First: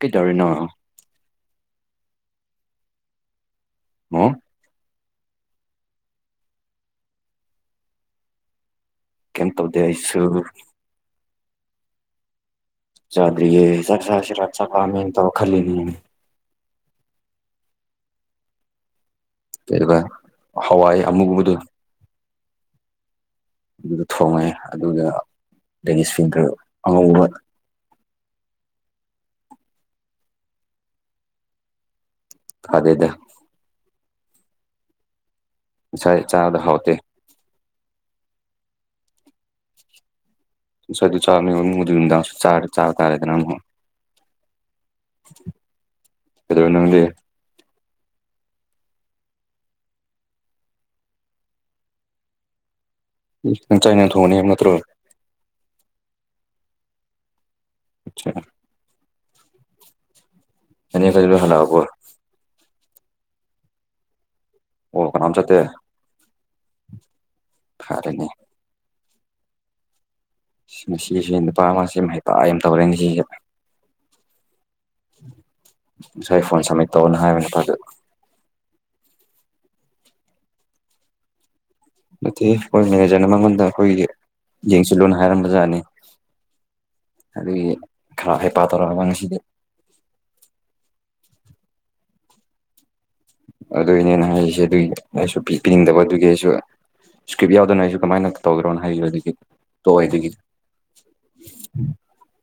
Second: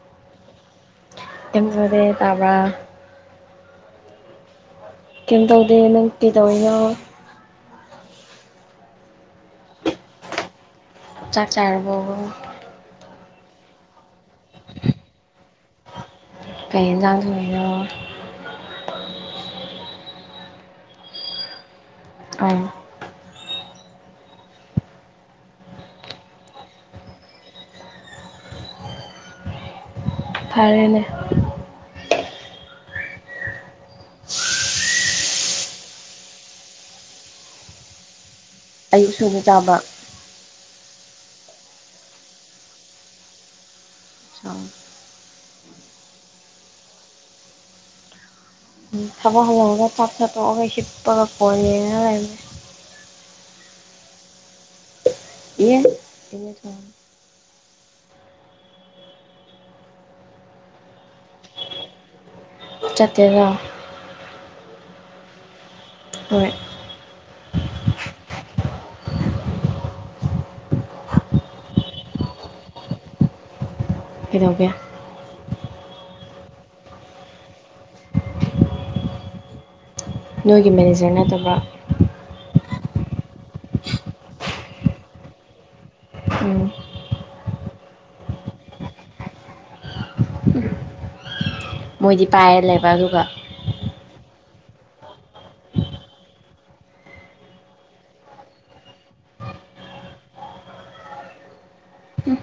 ꯀꯩꯇ ꯑꯣꯏꯔꯤꯅ ꯃꯣꯔꯦ ꯇꯥꯕ ꯑ ꯀꯩꯝ ꯇꯧꯗꯦ ꯅꯪ ꯀꯤ ꯇꯧꯔꯤ ꯀ ꯇꯕ ꯗꯦ ꯍꯥꯏꯁꯨ ꯆꯥꯛꯆꯥꯥꯔꯕꯣꯕꯣ ꯆꯕꯔꯤꯌꯦꯁꯤ ꯈꯜꯂꯤ ꯐ ꯆꯥꯗ ꯍꯥꯏꯣꯏꯅ ꯀꯩꯕꯥ ꯍꯋꯥꯏ ꯑꯃꯨꯛꯕꯗꯨ ꯑꯣ ꯑꯗꯨꯗ ꯊꯣꯡꯉꯦ ꯑꯗꯨꯗꯨ ꯂꯦꯒꯤꯁ ꯐꯤꯡꯇꯔ ꯑꯉꯧꯕ [unintelligible] ꯐꯔꯦꯅꯦ ꯑꯗꯗ ꯉ ꯆꯥꯗ ꯍꯥꯎꯇꯦ ꯑꯌꯨꯛ ꯁꯨꯕ ꯇꯥꯕ ꯁꯁꯋꯥ ꯑꯗꯨ ꯆꯥꯔꯅꯤ ꯃꯗꯨ ꯅꯨꯡꯗꯥꯡ ꯆ ꯆꯥ ꯇꯥꯔꯦꯗꯅ ꯑꯃꯨꯛ ꯑ ꯑꯦꯗꯅꯗꯤ ꯊꯕ ꯁ ꯊꯞ ꯊꯁꯤꯞꯄꯒꯄꯅꯤ ꯅ ꯆꯥꯏꯅ ꯊꯣꯡꯅꯤ ꯌꯥꯝ ꯅꯠꯇ꯭ꯔꯣ ꯏ ꯏ ꯊ ꯑꯆꯥ ꯑꯦꯅꯤ ꯀꯖ ꯍꯅ ꯍꯄꯨꯔ ꯆꯇꯔ ꯑꯣ ꯀꯅꯥꯝ ꯆꯦ ꯍꯣꯏꯣꯏ ꯐꯔꯅꯦ ꯁꯤꯒꯤꯁꯤꯦ ꯅꯨꯄꯥ ꯑꯃꯁꯤ ꯍꯥꯏ ꯌꯥꯝ ꯇꯧꯔꯦ ꯉ ꯁꯤꯁꯦ ꯀꯗꯊꯧꯒꯦ ꯉꯁꯥꯏ ꯐꯣꯟ ꯁꯝꯃꯤꯠ ꯇꯧꯅ ꯍꯥꯏꯕ ꯅꯨꯄꯥꯗ ꯅꯣꯏꯒꯤ ꯃꯦꯅꯦꯖꯔ ꯅꯠꯇꯕ꯭ꯔꯥ ꯅꯠꯇꯦ ꯑꯩꯈꯣꯏ ꯃꯦꯅꯦꯖꯔꯅ ꯃꯉꯣꯟꯗ ꯑꯩꯈꯣꯏ ꯌꯦꯡꯁꯤꯜꯂꯨꯅ ꯍꯥꯏꯔꯝꯕ ꯖꯥꯠꯅꯤ ꯎꯝ ꯑꯗꯨ ꯈꯔ ꯍꯦ ꯄ ꯇꯔꯕ ꯉꯁꯤꯗ ꯃꯣꯏꯗꯤ ꯄꯥꯏ ꯂꯩꯦ ꯑꯗꯨꯏꯅꯦꯅ ꯍꯥꯏꯔꯤꯁꯦ ꯑꯗꯨꯒꯤ ꯑꯩꯁꯨ ꯄꯤ ꯄꯤꯅꯤꯡꯗꯕ ꯑꯗꯨꯒꯤ ꯑꯩꯁꯨ ꯏꯁꯀ꯭ꯔꯤꯞ ꯌꯥꯎꯗꯅ ꯑꯩꯁꯨ ꯀꯃꯥꯏꯅ ꯇꯧꯗ꯭ꯔꯣꯅ ꯍꯥꯏꯈꯤꯕꯗꯒꯤ ꯇꯣꯛꯑꯣꯦꯗꯒꯤꯗꯤ ꯎꯝ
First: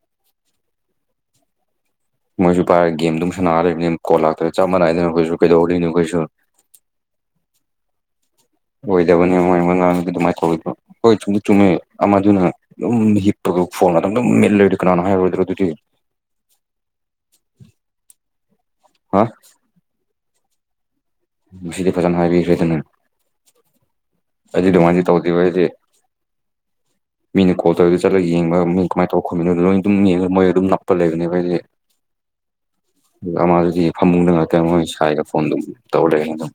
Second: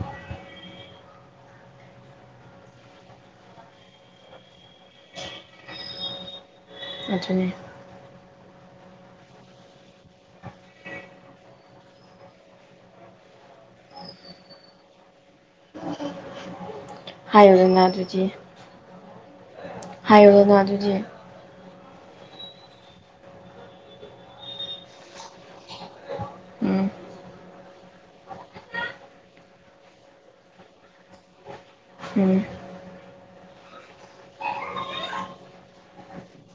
ꯃꯣꯏꯁꯨ ꯄꯥꯏꯔꯦ ꯒꯦꯝꯗꯨꯝ ꯁꯥꯟꯅꯔꯤꯕꯅꯤ ꯀꯣꯜ ꯂꯥꯛꯇ ꯆꯞ ꯃꯥꯟꯅꯏꯗꯅ ꯑꯩꯈꯣꯏꯁꯨ ꯀꯩꯗꯧꯔꯤꯅꯣ ꯑꯩꯈꯣꯏꯁꯨ ꯑꯗꯨꯅꯦ ꯑꯣꯏꯗꯕꯅꯤ ꯃꯣꯏ ꯃꯉꯥꯡ ꯑꯗꯨꯃꯥꯏꯅ ꯀꯧꯗꯣ ꯍꯣꯏ ꯆꯨꯝ ꯆꯨꯝꯃꯦ ꯑꯃꯗꯨꯅ ꯑꯗꯨꯝ ꯍꯤꯞꯄ ꯐꯣꯟ ꯃꯇꯝꯗꯨꯝ ꯃꯦꯠꯂꯣꯏꯗꯤ ꯀꯅꯥꯅꯣ ꯍꯥꯏꯔꯣꯏꯗ꯭ꯔꯣ ꯑꯗꯨꯗꯤ [unintelligible] ꯍꯥꯏꯌꯣ ꯅꯅꯥ ꯑꯗꯨꯖꯤ ꯍꯥ ꯍꯥꯏꯌꯣꯅꯥ ꯑꯗꯨꯖꯤ ꯃꯁꯤꯗ ꯐꯖꯅ ꯍꯥꯏꯗꯅ ꯍꯖꯤ ꯔꯃꯖꯤ ꯇꯧꯗꯤ ꯋꯥꯁꯦ ꯎꯝ ꯃꯤꯅ ꯀꯣꯜ ꯇꯧꯔꯦꯗ ꯆꯠꯂ ꯌꯦꯡꯕ ꯃꯤ ꯀꯃꯥꯏꯅ ꯇꯧꯔ ꯈꯣꯠꯃꯤꯅꯣ ꯂꯣꯏ ꯑꯗꯨꯝ ꯌꯦꯡꯉ ꯃꯣꯏ ꯑꯗꯨꯝ ꯅꯞꯄ ꯂꯩꯕꯅꯦ ꯑꯩꯈꯣꯏꯁꯗꯤ ꯎꯝ ꯑꯃꯗꯨꯗꯤ ꯐꯃꯨꯡꯗ ꯉꯥꯛꯇ ꯃꯣꯏ ꯁꯥꯏꯒ ꯐꯣꯟ ꯑꯗꯨꯝ ꯇꯧꯔ ꯂꯩ ꯑꯗꯨꯝ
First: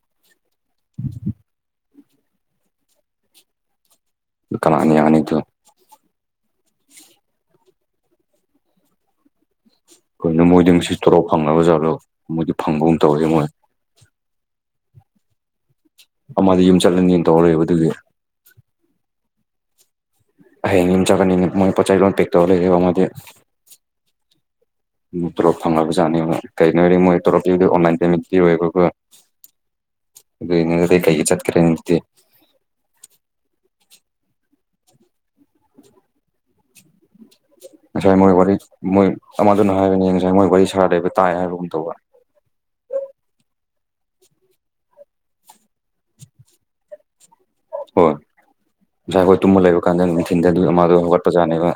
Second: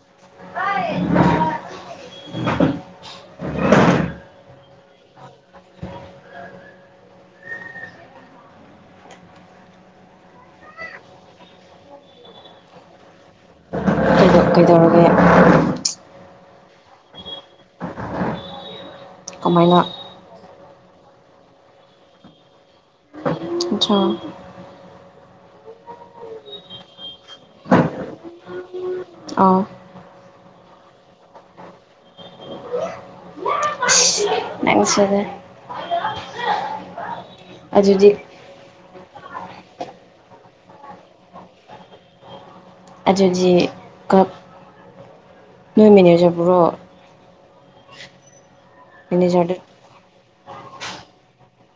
ꯑꯔ ꯀꯅꯤ ꯌꯥꯅꯤꯗꯨ ꯑꯩꯈꯣꯏꯅ ꯃꯣꯏꯗꯤ ꯉꯁꯤ ꯇꯣꯔꯥꯎ ꯐꯪꯅꯕ ꯖꯥꯠꯗꯣ ꯃꯣꯏꯗꯤ ꯐꯪꯕꯒꯨꯝ ꯇꯧꯔꯦ ꯃꯣꯏ ꯑꯣ ꯀꯩꯗꯧꯔꯒꯦ ꯑꯃꯗꯤꯗꯤ ꯌꯨꯝ ꯆꯠꯂꯅꯤꯅ ꯇꯧꯍꯣꯏꯦꯕ ꯑꯗꯨꯒꯤ ꯑꯗꯨꯃꯥꯏꯅ ꯍ ꯅꯤꯡꯅꯤꯝ ꯆꯒꯅꯤ ꯃꯣꯏ ꯄꯥꯏ ꯂ ꯄꯦꯛꯛꯇꯧ ꯃ ꯆ ꯇꯂꯣꯞ ꯐꯪꯕꯖꯠꯅꯤ ꯀꯩꯒꯤꯅꯣ ꯍꯥꯏꯔ ꯃꯣꯏ ꯇꯣꯂꯣꯞꯇꯗꯤ ꯑꯣꯟꯂꯥꯏꯟ ꯄꯦꯃꯦꯟꯇꯤ ꯑꯣꯏꯕ ꯑꯥ ꯑꯗꯨꯗꯤ ꯀꯩ ꯆꯠꯀꯔꯦ ꯅꯤꯡꯠꯇ ꯅꯁꯦ ꯑꯗꯨꯗꯤ ꯑ ꯃꯣꯏ ꯋꯥꯔꯤ ꯃꯣꯏ ꯑꯃꯗꯨꯅ ꯍꯥꯏꯔꯅꯤ ꯌꯦꯡ ꯉꯁꯥꯏ ꯃꯣꯏ ꯋꯥꯔꯤ ꯁꯥꯔ ꯂꯩꯕ ꯇꯥꯏ ꯍꯥꯏꯕꯒꯨꯝ ꯇꯧꯕ ꯑꯗꯨꯗꯤ ꯀꯞ ꯅꯣꯏ ꯃꯦꯅꯦꯖꯕꯨꯣ ꯍꯣꯏ ꯉꯁꯥꯏ ꯍꯈꯣꯏ ꯇꯨꯝꯃ ꯂꯩꯕ ꯀꯥꯟꯗ ꯅꯨꯡꯊꯤꯟꯗ ꯑꯗꯨ ꯑꯃꯥꯗꯣ ꯍꯧꯒꯠꯄꯖꯥꯠꯅꯦꯕ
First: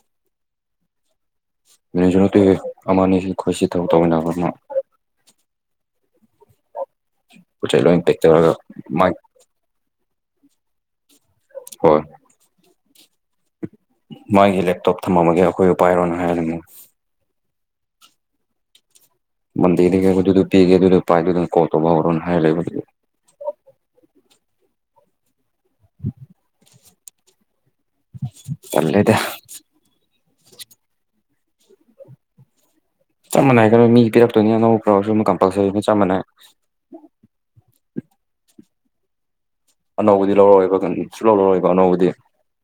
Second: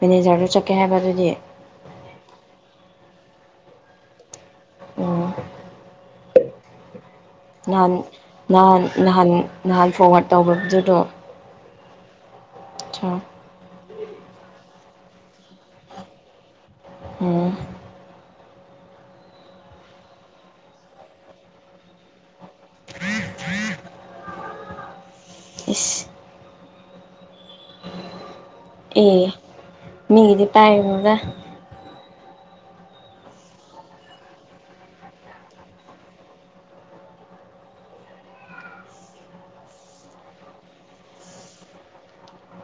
ꯃꯦꯅꯦꯖꯔꯗꯨ ꯆꯠꯀꯦ ꯍꯥꯏꯕꯗꯨꯗꯤ ꯃꯤꯁꯨꯅꯠꯇ ꯑꯃꯅꯤꯅꯤ ꯈꯣꯏꯁꯤ ꯇꯧ ꯇꯧꯕꯃꯤꯟꯅꯕ ꯑꯃ ꯍ ꯄꯣꯠ ꯆꯩ ꯅꯍꯥꯟ ꯂꯣꯏ ꯄꯦꯛ ꯇꯧꯔꯒ ꯅꯍꯥꯟ ꯃꯥꯏ ꯅꯍꯥꯟ ꯅꯍꯥꯟ ꯐꯣꯔꯋꯥꯔꯗ ꯇꯧꯕꯗꯨꯗꯣ ꯍꯣꯏ ꯑ ꯃꯥꯒꯤ ꯂꯦꯞꯇꯣꯞ ꯊꯝꯂꯝꯃꯒꯦ ꯑꯩꯈꯣꯏ ꯎ ꯄꯥꯏꯔꯣꯅ ꯍꯥꯏꯔꯤꯉ ꯎꯝ ꯃꯟꯗꯤꯔꯗꯒꯤ ꯀꯕꯗꯨꯗ ꯄꯤꯒꯦ ꯑꯗꯨꯗ ꯄꯥꯏꯗꯗꯅ ꯀꯣꯠꯇꯕ ꯍꯧꯔꯣꯅ ꯍꯥꯏ ꯂꯩꯦꯕꯗꯨ ꯍ [unintelligible] ꯆꯂꯦꯗ ꯃꯤꯗꯤ ꯄꯥꯏꯅꯗ ꯆꯞ ꯃꯥꯟꯅꯩ ꯀꯩꯅꯣ ꯃꯤ ꯄꯤꯔꯛꯇꯣꯏꯅꯤ ꯑꯅꯧꯕ ꯈ꯭ꯔꯁꯨ ꯀꯝꯄꯜꯁꯔꯤꯅꯤ ꯆꯞ ꯃꯥꯟꯅꯩ ꯑꯅꯧꯕꯗꯤ ꯂꯧꯔꯣꯏꯕ ꯁ ꯂꯧꯔꯣꯏꯕ ꯑꯅꯧꯕꯗꯤ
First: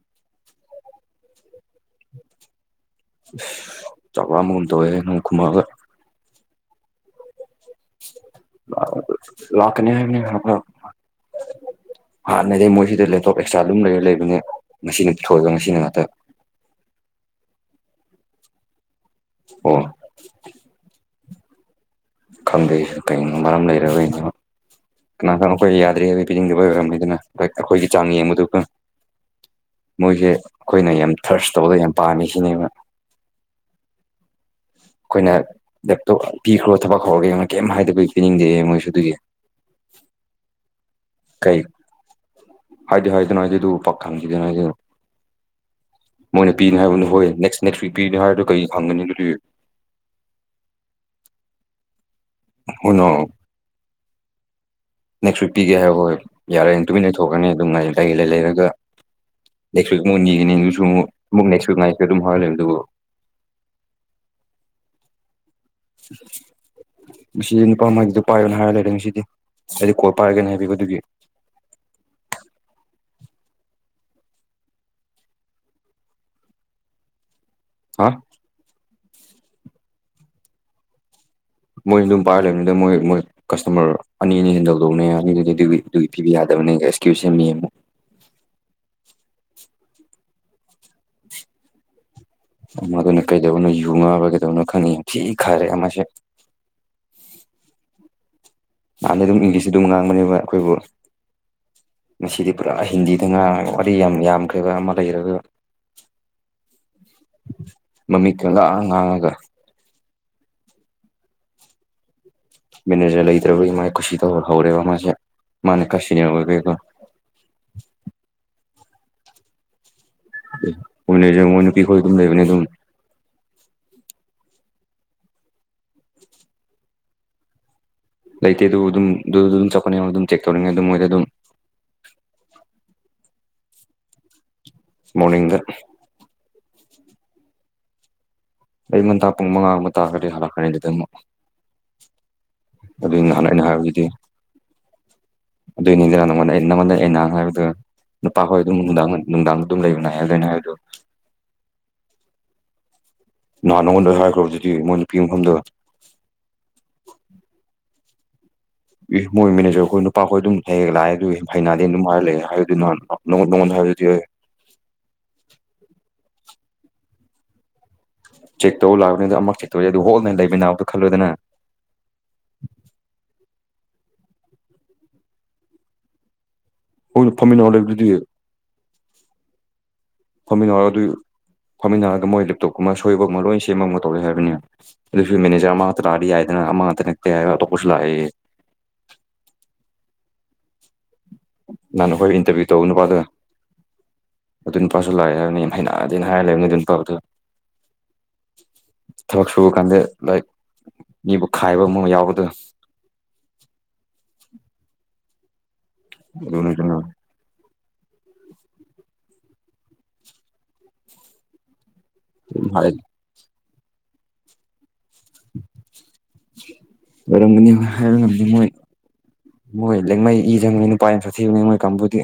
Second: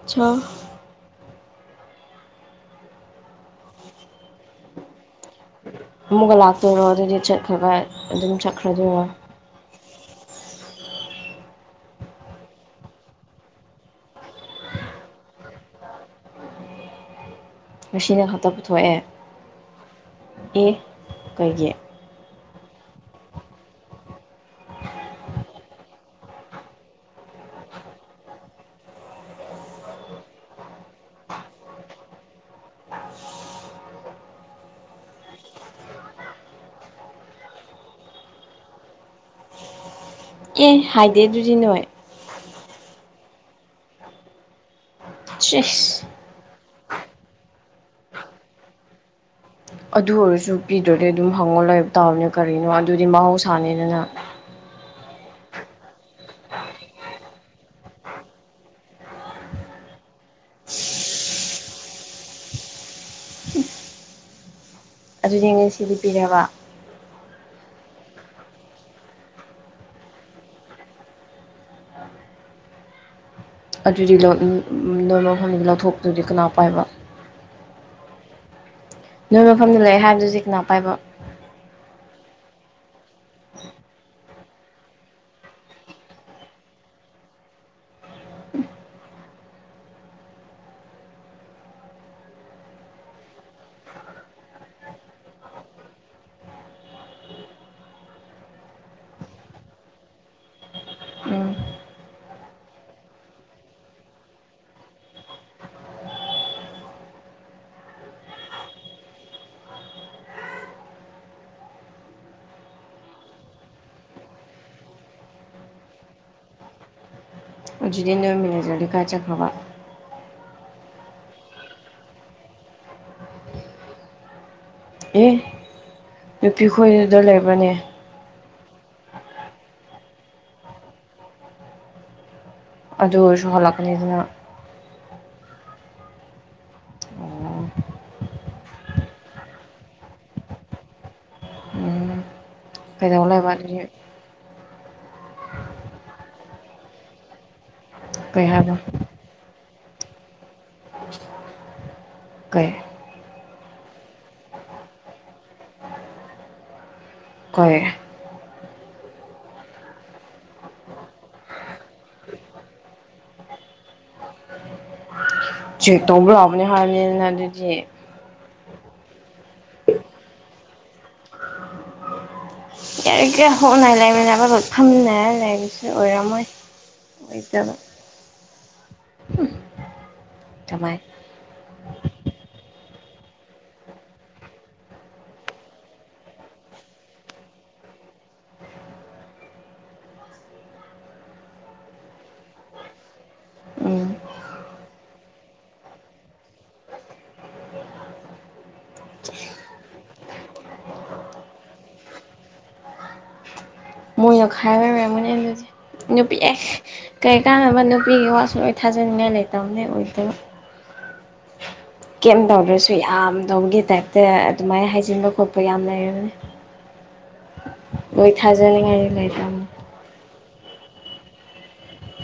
ꯆ ꯆ ꯃꯗꯋꯦꯅ ꯈꯨꯃꯒ ꯑꯃꯨꯛꯒ ꯂꯥꯛꯇꯣꯏꯔꯣ ꯑꯗꯨꯗꯤ ꯆꯠꯈ꯭ꯔꯒ ꯑꯗꯨꯝ ꯆꯠꯈ꯭ꯔꯗꯣꯏꯔꯣ ꯑ ꯍꯥꯟꯅꯗꯤꯩ ꯃꯣꯏꯁꯤꯗ ꯂꯦꯞꯇꯣꯞ ꯑꯦꯛꯁꯇ꯭ꯔꯥ ꯑꯗꯨꯝ ꯂꯩꯔ ꯂꯩꯕꯅꯦ ꯉꯁꯤꯅ ꯊꯣꯛꯣꯏꯑꯒ ꯉꯁꯤꯅ ꯉꯥꯛꯇ [unintelligible] ꯉꯁꯤꯅ ꯈꯛꯇ ꯄꯨꯊꯣꯛꯑꯦ ꯑꯣ ꯑꯦ ꯀꯩꯒꯤ ꯈꯪꯗꯦ ꯀꯩꯅꯣ ꯃꯔꯝ ꯂꯩꯔꯒꯩꯅꯣ ꯀꯅꯥ ꯀꯅꯥꯣ ꯑꯩꯈꯣꯏ ꯌꯥꯗ꯭ꯔꯦ ꯍꯥꯏꯕ ꯄꯤꯅꯤꯡꯗꯕꯩ ꯑꯣꯏꯔꯝꯅꯤꯗꯅ ꯑꯩꯈꯣꯏꯒꯤ ꯆꯥꯡ ꯌꯦꯡꯕꯗꯨꯒ ꯃꯣꯏꯁꯦ ꯑꯩꯈꯣꯏꯅ ꯌꯥꯝ ꯊꯔꯁ ꯇꯧꯕꯗ ꯌꯥꯝ ꯄꯥꯝꯃꯤ ꯁꯤꯅꯦꯕ ꯑꯩꯈꯣꯏꯅ ꯄꯤꯈ꯭ꯔꯣ ꯊꯕꯛ ꯍꯧꯔꯒꯦ ꯀꯩꯝ ꯍꯥꯏꯗꯕꯤ ꯄꯤꯅꯤꯡꯗꯦ ꯃꯣꯏꯁꯨ ꯑꯗꯨꯒꯤ ꯑꯦ ꯍꯥꯏꯗꯦ ꯑꯗꯨꯗꯤ ꯀꯩ ꯅꯣꯏ ꯍꯥꯏꯗꯤ ꯍꯥꯏꯗꯅ ꯍꯥꯏꯒꯦ ꯑꯗꯨ ꯄꯛꯈꯪꯈꯤꯗꯦꯅ ꯍꯥꯏꯖꯦ ꯁꯤꯁ ꯃꯣꯏꯅ ꯄꯤꯅꯤ ꯍꯥꯏꯕꯅꯤ ꯍꯣꯏ ꯅꯦꯛꯁ ꯅꯦꯛꯠꯤ ꯄꯤꯔꯤ ꯍꯥꯏꯔꯗꯨ ꯀꯩ ꯐꯪꯒꯅꯤ ꯑꯗꯨꯗꯤ ꯑꯗꯨ ꯑꯣꯏꯔꯁꯨ ꯄꯤꯗ꯭ꯔꯗꯤ ꯑꯗꯨꯝ ꯍꯪꯉꯣ ꯂꯏꯕ ꯇꯥꯕꯅꯦ ꯀꯔꯤꯅꯣ ꯑꯗꯨꯗꯤ ꯍꯣꯏꯅꯣ ꯃꯍꯧꯁꯥꯅꯤꯗꯅ ꯅꯦꯛꯁ ꯋꯤꯛ ꯄꯤꯒꯦ ꯍꯥꯏ ꯍꯣꯏ ꯌꯥꯔꯦ ꯇꯨꯃꯤꯟꯅ ꯂꯩꯊꯣꯛꯀꯅꯤ ꯑꯗꯨꯝ ꯉꯥꯏ ꯂꯩ ꯂꯩ ꯂꯩꯔꯒ ꯅꯦꯛꯁꯋꯤꯛ ꯃꯉꯣꯟ ꯌꯦꯅꯤꯉꯅꯤ ꯑꯗꯨꯁꯨ ꯑꯃꯨꯛ ꯑꯃꯨꯛ ꯅꯦꯛꯁꯋꯤꯛ ꯉꯥꯏꯁꯨ ꯑꯗꯨꯝ ꯍꯧꯍꯜꯂꯦꯕ ꯑꯗꯨꯕꯨ ꯑꯗꯨꯗ ꯉꯥꯁꯤꯗꯤꯄꯤꯔꯕ ꯉꯁꯤ ꯅꯨꯄꯥ ꯃꯥꯒꯤꯗꯣ ꯄꯥꯏꯔꯅ ꯍꯥꯏꯔꯒ ꯂꯩꯔꯦ ꯉꯁꯤꯗꯤ ꯍꯥꯏꯗꯤ ꯀꯣꯏ ꯄꯥꯏꯔꯒꯦꯅꯦ ꯍꯥꯏꯕꯤꯌꯣ ꯑꯗꯨꯒꯤ ꯑ [unintelligible] ꯑꯗꯨꯗꯤ ꯅꯣꯏ ꯅꯣ ꯂꯣꯏꯐꯝ ꯂꯧꯊꯣꯛꯄꯗꯨꯗꯤ ꯀꯅꯥ ꯄꯥꯏꯕ ꯍꯥ ꯅꯣꯏ ꯃꯐꯝꯗ ꯂꯩꯑꯦ ꯍꯥꯏꯕꯗꯨꯖꯤ ꯀꯅꯥ ꯄꯥꯏꯕ ꯃꯣꯏꯅ ꯑꯗꯨꯝ ꯄꯥꯏꯔ ꯂꯩꯕꯅꯤꯗ ꯃꯣꯏ ꯃꯣꯏ ꯀꯁꯇꯃꯔ ꯑꯅꯤ ꯑꯅꯤ ꯍꯦꯟꯗꯧꯗꯧꯅꯦ ꯑꯅꯤꯗꯨꯗꯤ ꯑꯗꯨꯒꯤ ꯑꯗꯨꯒꯤ ꯄꯤꯕ ꯌꯥꯗꯕꯅꯦ ꯁꯀꯤꯌꯨꯁ ꯃꯤ [unintelligible] [inaudible] ꯑꯃꯗꯨꯅ ꯀꯩꯗꯧꯅꯣ ꯌꯨꯉꯥꯎꯕ ꯀꯩꯗꯧꯅꯣ ꯈꯪꯉꯤ ꯌꯥꯝ ꯊꯤ ꯈꯔꯦ ꯑꯃꯁꯁꯦ ꯎ [unintelligible] [inaudible] ꯃꯥꯍꯥꯟꯗ ꯑꯗꯨꯝ ꯏꯪꯂꯤꯁꯇ ꯑꯗꯨꯝ ꯉꯥꯡꯕꯅꯦꯕ ꯑꯩꯈꯣꯏꯕꯨ ꯎꯝ ꯃꯁꯤꯗꯤ ꯄꯨꯔꯥ ꯍꯤꯟꯗꯤꯗ ꯉ ꯋꯥꯔꯤ ꯌꯥꯝ ꯌꯥꯝꯈ꯭ꯔꯕ ꯑꯃ ꯂꯩꯔꯒ ꯃꯥꯃꯤꯠꯇꯨꯅꯥꯑꯥ ꯉꯥꯡꯉꯒ ꯃꯤꯅꯦꯖꯔ ꯂꯩꯇ꯭ꯔꯕꯒꯤ ꯃꯥꯥꯏ ꯀꯁꯤꯗ ꯍꯧꯔꯦꯕ ꯃꯥꯁꯦ ꯃꯥꯅꯦ ꯀꯥꯁꯤꯅ ꯑꯣꯏ ꯀꯦꯒꯣ ꯑꯗꯨꯗꯤ ꯅꯣꯏꯃꯤꯟꯅꯖ꯭ꯔ ꯀꯥ ꯆꯈꯕ ꯍꯅꯦ ꯅꯨꯄꯤꯈꯣꯏ ꯑꯗꯨꯝ ꯂꯩꯕꯅꯦ ꯑꯗꯨꯝ ꯑꯦ ꯅꯨꯄꯤ ꯈꯣꯏꯗꯨꯗ ꯂꯩꯕꯅꯦ ꯂꯩꯇꯦ ꯑꯗꯨ ꯑꯗꯨꯝ ꯑꯗꯨꯗ ꯑꯗꯨꯝ ꯆꯠꯄꯠꯅꯤ ꯑꯗꯨꯝ ꯆꯦꯛ ꯇꯧꯔꯤꯉꯦ ꯃꯣꯏꯗ ꯑꯗꯨꯝ ꯑꯗꯨ ꯑꯣꯏꯁꯨ ꯍꯜꯂꯛꯀꯅꯤꯁꯤꯅ [unintelligible] [inaudible] ꯑꯣ ꯑꯩ ꯍꯟꯇꯥ ꯄꯨꯡ ꯃꯉꯥ ꯑꯃ ꯇꯥꯔꯒꯗꯤ ꯍꯂꯛꯀꯅꯤ ꯑꯗꯨ ꯑꯗꯨ ꯎꯝ ꯑꯗꯨ ꯀꯩꯗꯧ ꯂꯩꯕ ꯅꯍꯥꯟꯑꯩꯅ ꯍꯥꯏꯔꯣ ꯑꯗꯨꯗꯤ ꯑꯗꯨꯏꯅꯤꯗ ꯅꯪꯉꯣꯟꯗ ꯅꯪꯉꯣꯟꯗ ꯅꯍꯥꯟ ꯍꯥꯏꯕꯗꯨ ꯀꯩ ꯅꯨꯄꯥ ꯍꯣꯏ ꯍꯥꯏꯕ ꯑꯗꯨꯝ ꯅꯨꯡꯗꯥꯡ ꯅꯨꯡꯗꯥꯡ ꯑꯗꯨꯝ ꯂꯩꯕꯅꯦꯗꯣꯏꯅꯦ ꯍꯥꯏꯗꯣ ꯎ [inaudible] ꯅꯍꯥꯟ ꯅꯉꯣꯟꯗ ꯍꯥꯏꯈ꯭ꯔꯕꯗꯨꯗꯤ ꯃꯣꯏ ꯅꯨꯄꯤ ꯃꯐꯝꯗ ꯀꯣꯏ ꯃꯣꯏ ꯃꯦꯅꯦꯖꯔ ꯍꯣꯏ ꯅꯨꯄꯥꯈꯣꯏ ꯑꯗꯨꯝ ꯍ ꯂꯥꯛꯑꯦ ꯑꯗꯨ ꯍꯩꯅꯗꯦ ꯑꯗꯨꯝ ꯍꯥꯏꯔ ꯂꯩꯑꯦ ꯍꯥꯏ ꯑꯗꯨꯅ ꯅ ꯗꯤꯦ [unintelligible] ꯆꯦꯛ ꯇꯧꯕ ꯌꯥꯕꯅꯦ ꯍꯥꯏꯕꯅꯤꯅ ꯑꯗꯨꯗꯤ ꯆꯦꯛ ꯇꯧ ꯂꯥꯛꯄꯅꯤ ꯑꯗꯣ ꯑꯃꯛ ꯆꯦꯛ ꯇꯧꯋ ꯑꯗꯨ ꯍꯣꯜ ꯂꯩꯃꯤ ꯅꯥꯎꯗꯣ ꯈꯜꯂꯨꯗꯅ ꯌꯥꯔꯤ ꯀꯩ ꯍꯣꯡꯅꯉꯥꯏ ꯂꯩꯃꯤꯟꯅꯕ ꯂ ꯐꯝꯅꯦ ꯂꯩꯕꯁꯨ ꯑꯣꯏꯔꯝꯃꯣꯏ ꯍꯣꯏ ꯐꯝꯃꯤꯟꯅ ꯑꯣꯏꯗꯕ ꯂꯩꯕꯗꯨꯗꯤ ꯐꯅꯉ ꯀꯃꯥꯏ ꯑꯗꯨꯏ ꯐꯝꯃꯤꯟꯅꯔꯒ ꯃꯣꯏ ꯂꯦꯞꯇꯣꯞꯀꯨꯝꯕ ꯁꯣꯏꯕ ꯑꯃ ꯂꯣꯏ ꯁꯦꯝꯃ ꯑꯃꯒ ꯇꯧꯔꯦ ꯍꯥꯏꯕꯅꯤꯅ ꯑꯗꯨꯁꯨ ꯃꯦꯅꯦꯖꯔ ꯑꯃ ꯇꯔꯥꯗꯤ ꯌꯥꯏꯗꯅ ꯃꯥꯗ ꯅꯛꯇ ꯇꯣ ꯀꯨ ꯂꯥꯛꯑꯌꯦ [unintelligible] [inaudible] ꯅꯪꯅ ꯍꯣꯏ ꯏꯟꯇꯔꯚꯤꯌꯨ ꯇꯧꯅꯨꯄꯥ ꯑꯗꯨꯒ ꯎꯝ ꯑꯗꯨꯄꯥꯁꯨ ꯂꯥꯛꯑꯦ ꯍꯥꯏꯕꯅꯤ ꯌꯥꯝ ꯍꯩꯅꯑꯗꯦꯅ ꯍꯥꯏꯔ ꯂꯩꯕꯅꯤ ꯑꯗꯨꯄꯥꯗꯨ [unintelligible] [inaudible] ꯊꯕꯛ ꯁꯨꯕ ꯀꯥꯟꯗ ꯂꯥꯏꯛ ꯃꯤꯕꯨ ꯈꯥꯏꯕ ꯑꯃ ꯌꯥꯎꯕꯗꫭ꯫ ꯃꯣꯏꯅ ꯈꯥꯏꯕꯒꯤ ꯑꫭꯏꯔꯝꯒꯅꯦ ꯑꯗꯨꯗꯤ ꯅꯨꯄꯤ ꯑꯦ ꯑꯗꯨꯅꯤ ꯀꯩꯅꯣ ꯀꯔꯤ ꯀꯥꯟꯅꯕ ꯅꯨꯞ ꯄꯤꯒꯤ ꯋꯥꯁꯨ ꯂꯣꯏ ꯊꯥꯖꯅꯤꯡꯉꯥꯏ ꯂꯩꯇꯕꯅꯦ ꯑꯣꯏꯗꯕ꯫ ꯀꯦꯝ ꯇꯧꯗ꯭ꯔꯁꯨ ꯌꯥꯝ ꯇꯧꯕꯒꯤ ꯇꯥꯏꯞꯇ ꯑꯗꯨꯃꯥꯏꯅ ꯍꯥꯏꯖꯤꯟꯕ ꯈꯣꯠꯄ ꯌꯥꯝ ꯂꯩꯔꯝꯒꯅꯤ꯫ ꯑꯣꯏꯔꯝꯒꯅꯤ ꯍꯥꯏꯕ ꯉꯗꯦ ꯃꯣꯏ ꯂꯩꯇꯕꯅꯤ ꯃꯣꯏ ꯂꯦꯡꯃꯩ ꯏꯆꯪꯕ ꯅꯨꯄꯥ ꯌꯥꯝ ꯁꯥꯊꯤꯕꯅꯦ ꯃꫭꯏ ꯀꯥꯡꯕꯨꯗꯤ꯫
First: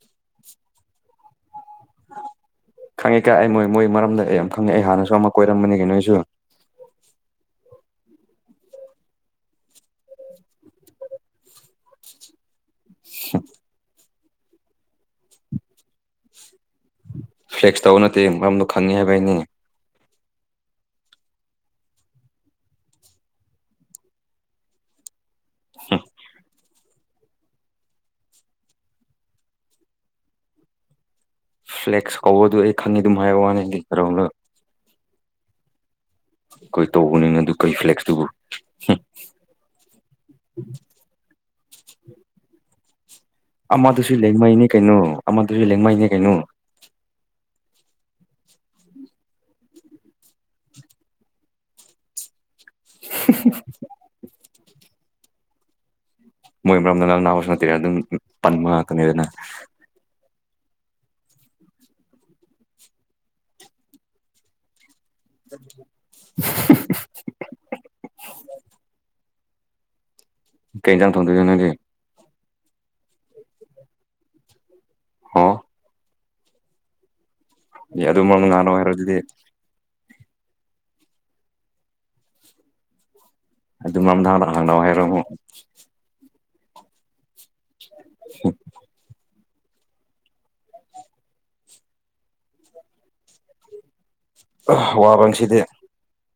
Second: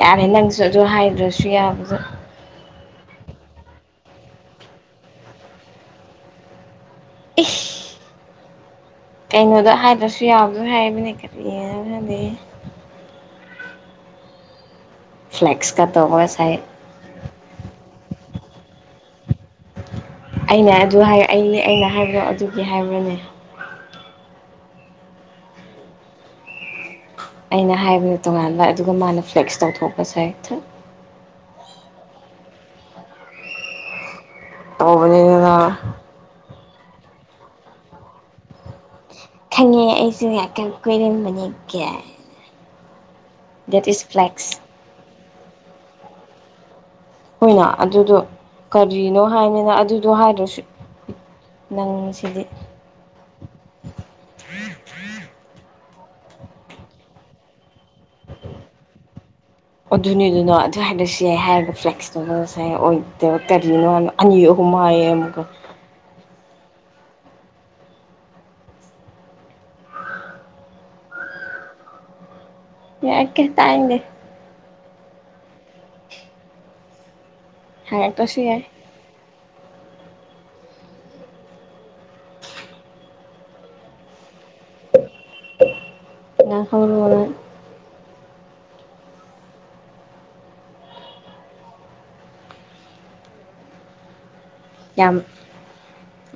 ꯌꯥꯔꯦ ꯅꯪꯁꯨ ꯑꯗꯨ ꯍꯥꯏꯗ꯭ꯔꯁꯨ ꯌꯥꯕꯗꯨ꯫ ꯈꯪꯉꯦ ꯀꯥ ꯑꯩ ꯃꯣꯏ ꯃꯣꯏ ꯃꯔꯝꯗ ꯑꯩ ꯌꯥꯝ ꯈꯪꯉꯦ ꯑꯩ ꯍꯥꯟꯅꯁꯨ ꯑꯃ ꯀꯣꯏꯔꯝꯕꯅꯤ ꯀꯩꯅꫭ ꯑꯩꯁꯨ꯫ ꯏꯁ ꯀꯩꯅꯣꯗ ꯍꯥꯏꯗ꯭ꯔꯁꯨ ꯌꯥꯕꯗꯨ ꯍꯥꯏꯕꯅꯦ ꯀꯔꯤꯗꯤ꯫ [unintelligible] ꯐ꯭ꯂꯦꯛꯁꯀ ꯇꯧꯕꯒ ꯁꯥꯏ꯫ ꯇꯦꯛꯁ ꯇꯧꯕ ꯅꯠꯇꯦ ꯃꯔꯝꯗꫭ ꯈꯪꯑꯦ ꯍꯥꯏꯕꯒꯤꯅꯤ꯫ ꯑꯩꯅ ꯑꯗꯨ ꯍꯥꯏ ꯑꯩ ꯑꯩꯅ ꯍꯥꯏꯕꯗꯣ ꯑꯗꯨꯒꯤ ꯍꯥꯏꯕ꯭ꯔꯅꯦ꯫ ꯑꯩꯅ ꯍꯥꯏꯕꯅ ꯇꯣꯉꯥꯟꯕ ꯑꯗꯨꯒ ꯃꯥꯅ ꯐ꯭ꯂꯦꯛꯁ ꯇꯧꯊꯣꯛꯄꯁꯥꯏ ꯊꯠ꯫ ꯐ꯭ꯂꯦꯛꯁ ꯀꯧꯕꯗꯨ ꯑꯩ ꯈꯪꯉꯤ ꯑꯗꯨꯝ ꯍꯥꯏꯕ ꯋꯥꯅꯤꯗꯤ ꯀꯔꯣꯡꯂꫭ꯫ ꯇꯧꯕꯅꯤꯅ ꯅꯥ꯫ ꯑꯩꯈꯣꯏ ꯇꯧꯕꯅꯤꯅ ꯑꯗꯨ ꯀꯩꯐ꯭ꯂꯦꯛꯁ ꯇꯨꯕꯨ꯫ ꯈꯪꯉꯦ ꯑꯩꯁꯨ ꯉꯥꯛꯀ ꯀꯣꯏꯔꯝꯕꯅꯦ ꯒꯥꯏꯅ꯫ ꯑꯃꯗꯨꯁꯨ ꯂꯦꯡꯃꯩꯅꯦ ꯀꯩꯅꯣ ꯑꯃꯗꯨꯁꯨ ꯂꯦꯡꯃꯩꯅꯦ ꯀꯩꯅꯣ꯫ ꯑꫭꯏꯅꯥ ꯑꯗꯨꯗꯣ ꯀꯔꯤꯅꯣ ꯍꯥꯏꯅꯤꯅ ꯑꯗꯨꯗꯣ ꯍꯥꯏꯗ꯭ꯔꯁꯨ ꯅꯪ ꯁꯤꯗꯤ꯫ [unintelligible] ꯃꯣꯏ ꯃꯔꯝꯗ ꯉꯥꯡꯅ ꯅꯍꯧꯕꯁꯨ ꯅꯠꯇꯦ ꯑꯗꯨꯝ ꯄꯟꯕ ꯉꯥꯛꯇꯅꯤꯗꯅ꯫ ꯑꯗꯨꯅꯤꯗꯨꯅ ꯑꯗꯨ ꯍꯥꯏꯔꯁꯨ ꯌꯥꯏ ꯍꯥꯏꯔꯒ ꯐ꯭ꯂꯦꯛꯁ ꯇꯧꯕꯒꯁꯥꯥꯏ ꯑꯣꯏꯗꯕ ꯀꯔꯤꯅꯣꯅ ꯑꯅꯤ ꯑꯍꯨꯝ ꯃꯥꯏ ꯑꯃꯨꯛꯀ [unintelligible] ꯀꯩ ꯍꯦꯖꯥꯡ ꯊꫭꯡꯗꫭꯏꯕ ꯅꯪꯗꯤ꯫ ꯌꯥꯀꯦ ꯇꯥꯅꯤꯡꯗꯦ꯫ ꯍꯥꯎ ꯑꯦ ꯑꯗꯨ ꯍꯥꯏꯔꯛꯇ꯭ꯔꯁꯨ ꯃꯔꯝ ꯌꯥꯏ ꯉꯥꯡꯔꫭ ꯍꯥꯏꯔꯣ ꯑꯗꯨꯗꯤ꯫ ꯑꯗꯨ ꯃꯔꯝꯗ ꯍꯥꯟꯅ ꯍꯥꯡꯅꯑꯣ ꯍꯥꯏꯔꯣ ꯃꯨꯛ꯫ [unintelligible] [unintelligible] ꯋꯥꯕ ꯌꯥꯝ ꯉꯁꯤꯗꯤ꯫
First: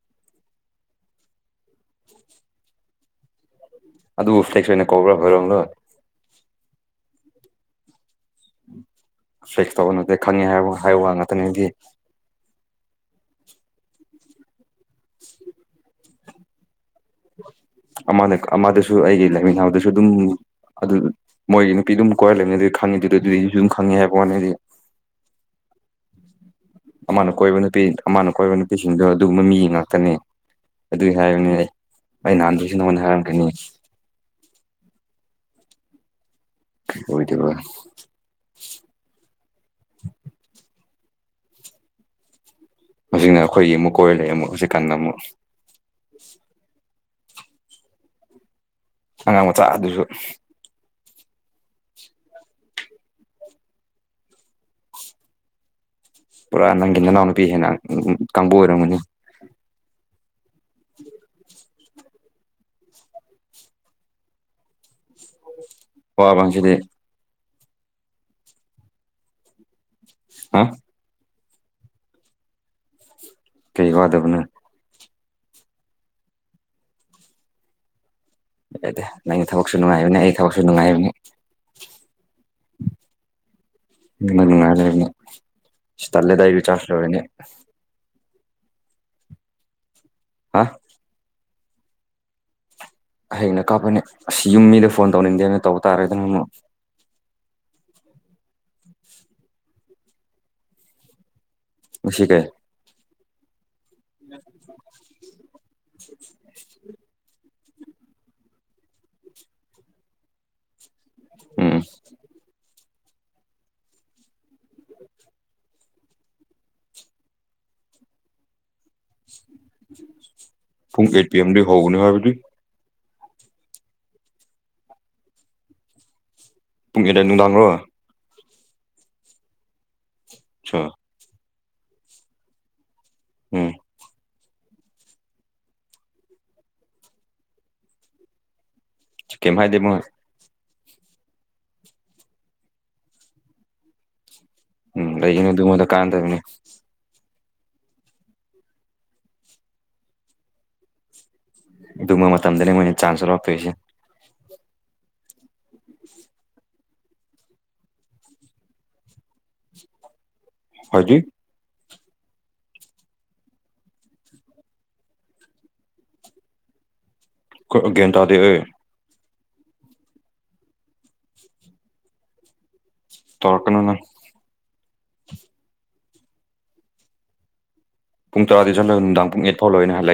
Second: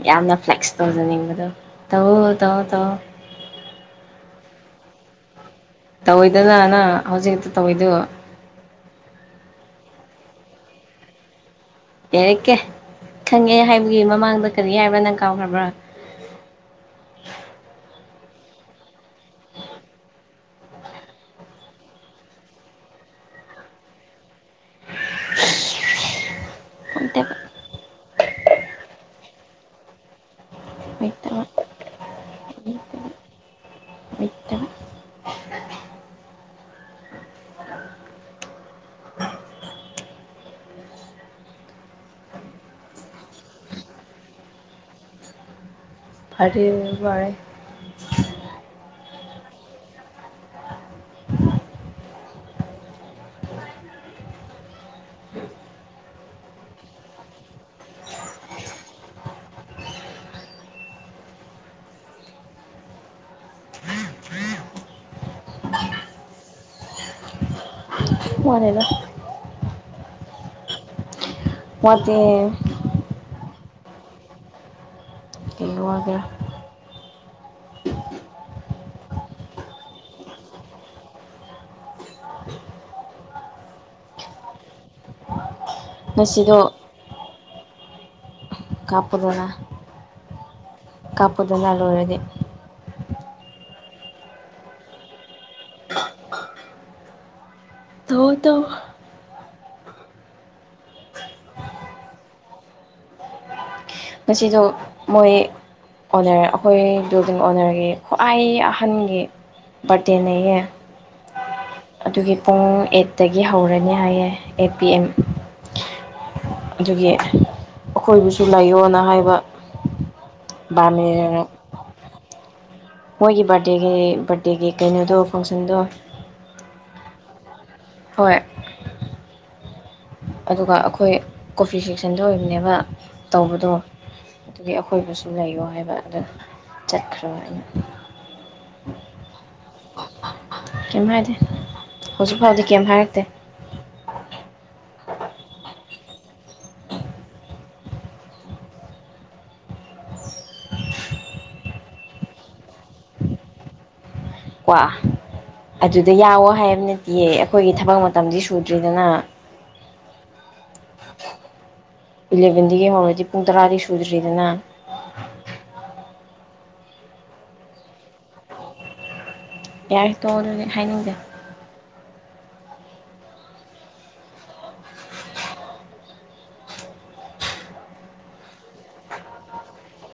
ꯌꯥꯝꯅ ꯐ꯭ꯂꯦꯛꯁ ꯇꯧꯖꯅꯤꯡꯕꯗꯣ ꯇꯧꯋꫭ ꯇꯧꯑꯣ-ꯇꯧꯑꯣ꯫ ꯑꯗꯨꯕꯨ ꯐ꯭ꯂꯦꯛꯁ ꯑꯣꯏꯅ ꯀꯧꯕ꯭ꯔꯥ ꯍꫭꯏꯔꯣꯡꯂꯣ꯫ ꯇꯧꯏꯗꯅꯥ ꯅꯪ ꯍꯧꯖꯤꯛꯇ ꯇꯧꯏꯗꯨ꯫ ꯐ꯭ꯂꯦꯛꯁ ꯇꯧꯕ ꯅꯠꯇꯦ ꯈꯪꯉꯤ ꯍꯥꯏ ꯍꯥꯏꯕ ꯋꯥ ꯉꯥꯛꯇꯅꯤꯗꯤ꯫ ꯌꯥꯔꯦꯀꯦ ꯈꯪꯉꯦ ꯍꯥꯏꯕꯒꯤ ꯃꯃꯥꯡꯗ ꯀꯔꯤ ꯍꯥꯏꯕ꯭ꯔꯥ ꯅꯪ ꯀꯥꯎꯈ꯭ꯔꯕ꯭ꯔꯥ꯫ ꯑꯃꯅ ꯑꯃꯗꯁꯨ ꯑꯩꯒ ꯂꯥꯏꯃꯤꯅꯥꯗꯁꯨ ꯑꯗꯨꯝ ꯑꯗꯨ ꯃꯣꯏꯒꯤ ꯅꯨꯄꯤꯗꯨꯝ ꯀꯣꯏꯔ ꯂꯩꯕꯅꯤ ꯑꯗꯨ ꯈꯪꯉꯤ ꯑꯗꯨꯗ ꯑꯗꯨꯗꯤꯁꯨ ꯑꯗꯨꯝ ꯈꯪꯉꯦ ꯍꯥꯏꯕ ꯋꯥꯅꯤꯗꯤ꯫ [unintelligible] ꯑꯃꯅ ꯋꯥꯠꯇꯦꯕ ꯀꯣꯏꯕ ꯅꯨꯄꯤ ꯑꯃꯅ ꯀꯣꯏꯕ ꯅꯨꯄꯤꯁꯤꯡꯗꯣ ꯑꯗꯨꯒꯨꯝꯕ ꯃꯤ ꯉꯥꯛꯇꯅꯦ꯫ ꯑꯗꯨꯒꯤ ꯂꯩꯇꯕ ꯍꯥꯏꯔꯒꯅꯤ ꯑꯩ ꯑꯩ ꯅꯍꯥꯟꯗꯁꯨ ꯅꯉꯣꯟꯗ ꯍꯥꯏꯔꯝꯈ꯭ꯔꯅꯤ꯫ [unintelligible] ꯑꯣꯏꯗꯕ꯫ ꯃꯁꯤꯅ ꯑꯩꯈꯣꯏꯒꯤ ꯑꯃꯨꯛ ꯀꯣꯏꯔ ꯂꯩꯌꯦ ꯑꯃꯨꯛ ꯍꯧꯖꯤꯛ ꯀꯥꯟꯗ ꯑꯃꯨꯛ꯫ ꯐꯥꯔꯦ ꯋꯥꯔꯦ꯫ ꯑꯉꯥꯡ ꯃꯆꯥ ꯑꯗꯨꯁꯨ꯫ ꯄꯨꯔꯥ ꯅꯪꯒꯤ ꯅꯅꯥꯎꯅꯨꯄꯤ ꯍꯦꯟꯅ ꯀꯥꯡꯕꯨ ꯑꯣꯏꯔꯝꯒꯅꯤ꯫ ꯋꯥ ꯄꯁꯤꯗꯤ ꯋꯥꯅꯦꯅ ꯍꯥ ꯄꯇ ꯀꯩ ꯋꯥꯗꯕꯅ ꯅꯒꯦ ꯌꯥꯗꯦ ꯅꯪꯒꯤ ꯊꯕꯛꯁꯨ ꯅꯨꯡꯉꯥꯏꯕꯅꯤ ꯑꯩꯒꯤ ꯊꯕꯛꯁꯨ ꯅꯨꯡꯉꯥꯏꯕꯅꯤ ꯎꯅꯨꯡꯉꯥꯏꯔ ꯇꯂꯦꯗꯏ ꯉꯁꯤꯗꯣ ꯆꯥꯅꯦ ꯀꯥꯄꯗꯣꯔꯥ ꯍꯥ ꯀꯥꯞꯄꯗꯅ ꯂꯣꯏꯔꯗꯤ ꯍꯌꯦꯩꯅ ꯀꯥꯞꯄꯅꯦ ꯑꯁ ꯌꯨꯝ ꯃꯤꯗ ꯐꯣꯟ ꯇꯧꯅꯤꯡꯗꯦꯅ ꯇꯧꯕ ꯇꯥꯔꯦꯗꯅ ꯑꯃꯨꯛ ꯍ ꯇꯣ ꯉꯁꯤ ꯀꯦ ꯉꯁꯤꯗꯣ ꯃꯣꯏ ꯑꯣꯅꯔ ꯑꯩꯈꯣꯏꯗꯨꯗ ꯑꯣꯅꯔꯒꯤ ꯈ꯭ꯋꯥꯏ ꯑꯍꯟꯒꯤ ꯕꯥꯔꯗꯦꯅꯦꯌꯦ ꯎꯝ ꯑꯗꯨꯒꯤ ꯄꯨꯡ ꯑꯦꯠꯇꯒꯤ ꯍꯧꯔꯅꯤ ꯍꯥꯏꯌꯦꯦ ꯑꯦꯠ ꯄꯤ ꯑꯦꯝ ꯑꯗꯨꯒꯤ ꯑꯩꯈꯣꯏꯕꯨꯁꯨ ꯂꯥꯏꯌꯣꯅ ꯍꯥꯏꯕ ꯕꯥꯔ ꯄꯨꯡ ꯑꯩꯠ ꯄꯤ ꯃꯦꯅꯦꯖꯔꯅ ꯑꯦꯝꯗꯒꯤ ꯍꯧꯕꯅꯤ ꯍꯥꯏꯕꯗꯤ ꯃꯣꯏꯒꯤ ꯕꯥꯔꯗꯦꯒꯤ ꯕꯥꯔꯗꯦꯒꯤ ꯀꯩꯅꯣꯗꯣ ꯐꯪꯁꯟꯗꯣ ꯄꯨꯡ ꯑꯗ ꯅꯨꯡꯗꯥꯡꯔꯣ ꯍꯣꯏ ꯑꯗꯨꯒ ꯑꯆꯥ ꯑꯩꯈꯣꯏ ꯀꯣꯐꯤ ꯁꯦꯛꯁꯟꯗ ꯑꯣꯏꯕꯅꯦꯕ ꯎꯝ ꯇꯧꯕꯗꯣ ꯑꯗꯨꯒꯤ ꯑꯀꯣꯏꯕꯁꯨ ꯂꯩꯌꯣ ꯍꯥꯏꯕ ꯑꯗꯨ ꯆꯠꯈ꯭ꯔꯣ ꯑꯩꯅ ꯀꯃ ꯍꯥꯏꯥꯏꯗꯃꯣꯣꯏ ꯀꯩꯝ ꯍꯥꯏꯗꯦ ꯍꯧꯖꯤꯛ ꯐꯥꯎꯗꯤ ꯀꯩꯝ ꯍꯥꯏꯔꯛꯇꯦ ꯎꯝ ꯑꯩꯅ ꯑꯗꯨꯃꯗ ꯀꯥꯟ ꯇꯧꯅꯤ ꯑꯗꯨꯝꯕ ꯃꯇꯝꯗꯅꯤ ꯃꯣꯏꯅ ꯆꯥꯟꯁꯁꯨ ꯂꯞꯄꯣꯏꯁꯦ ꯀ ꯑꯗꯨꯗ ꯌꯥꯋꯣ ꯍꯥꯏꯕ ꯅꯠꯇꯦꯌꯦ ꯑꯩꯈꯣꯏꯒꯤ ꯊꯕꯛ ꯃꯇꯝꯗꯤ ꯁꯨꯗ꯭ꯔꯤꯗꯅ ꯍꯖꯤ ꯏꯂꯚꯦꯟꯗꯒꯤ ꯍꯧꯔꯗꯤ ꯄꯨꯡ ꯇꯔꯥꯗꯤ ꯁꯨꯗ꯭ꯔꯤꯗꯅ ꯒꯦꯟꯗꯥꯗ ꯌꯥꯔ ꯇꯣꯡ ꯑꯗꯨꯗꯤ ꯍꯥꯏꯅꯤꯡꯁꯦ ꯇꯔꯀꯅꯅ ꯄꯨꯡ ꯇꯔꯥꯗꯤꯖꯂꯣꯏ ꯅꯨꯡꯗꯥꯡ ꯄꯨꯡ ꯑꯩꯠ ꯐꯥꯎ ꯂꯣꯏꯅ ꯍꯥꯏꯛꯨ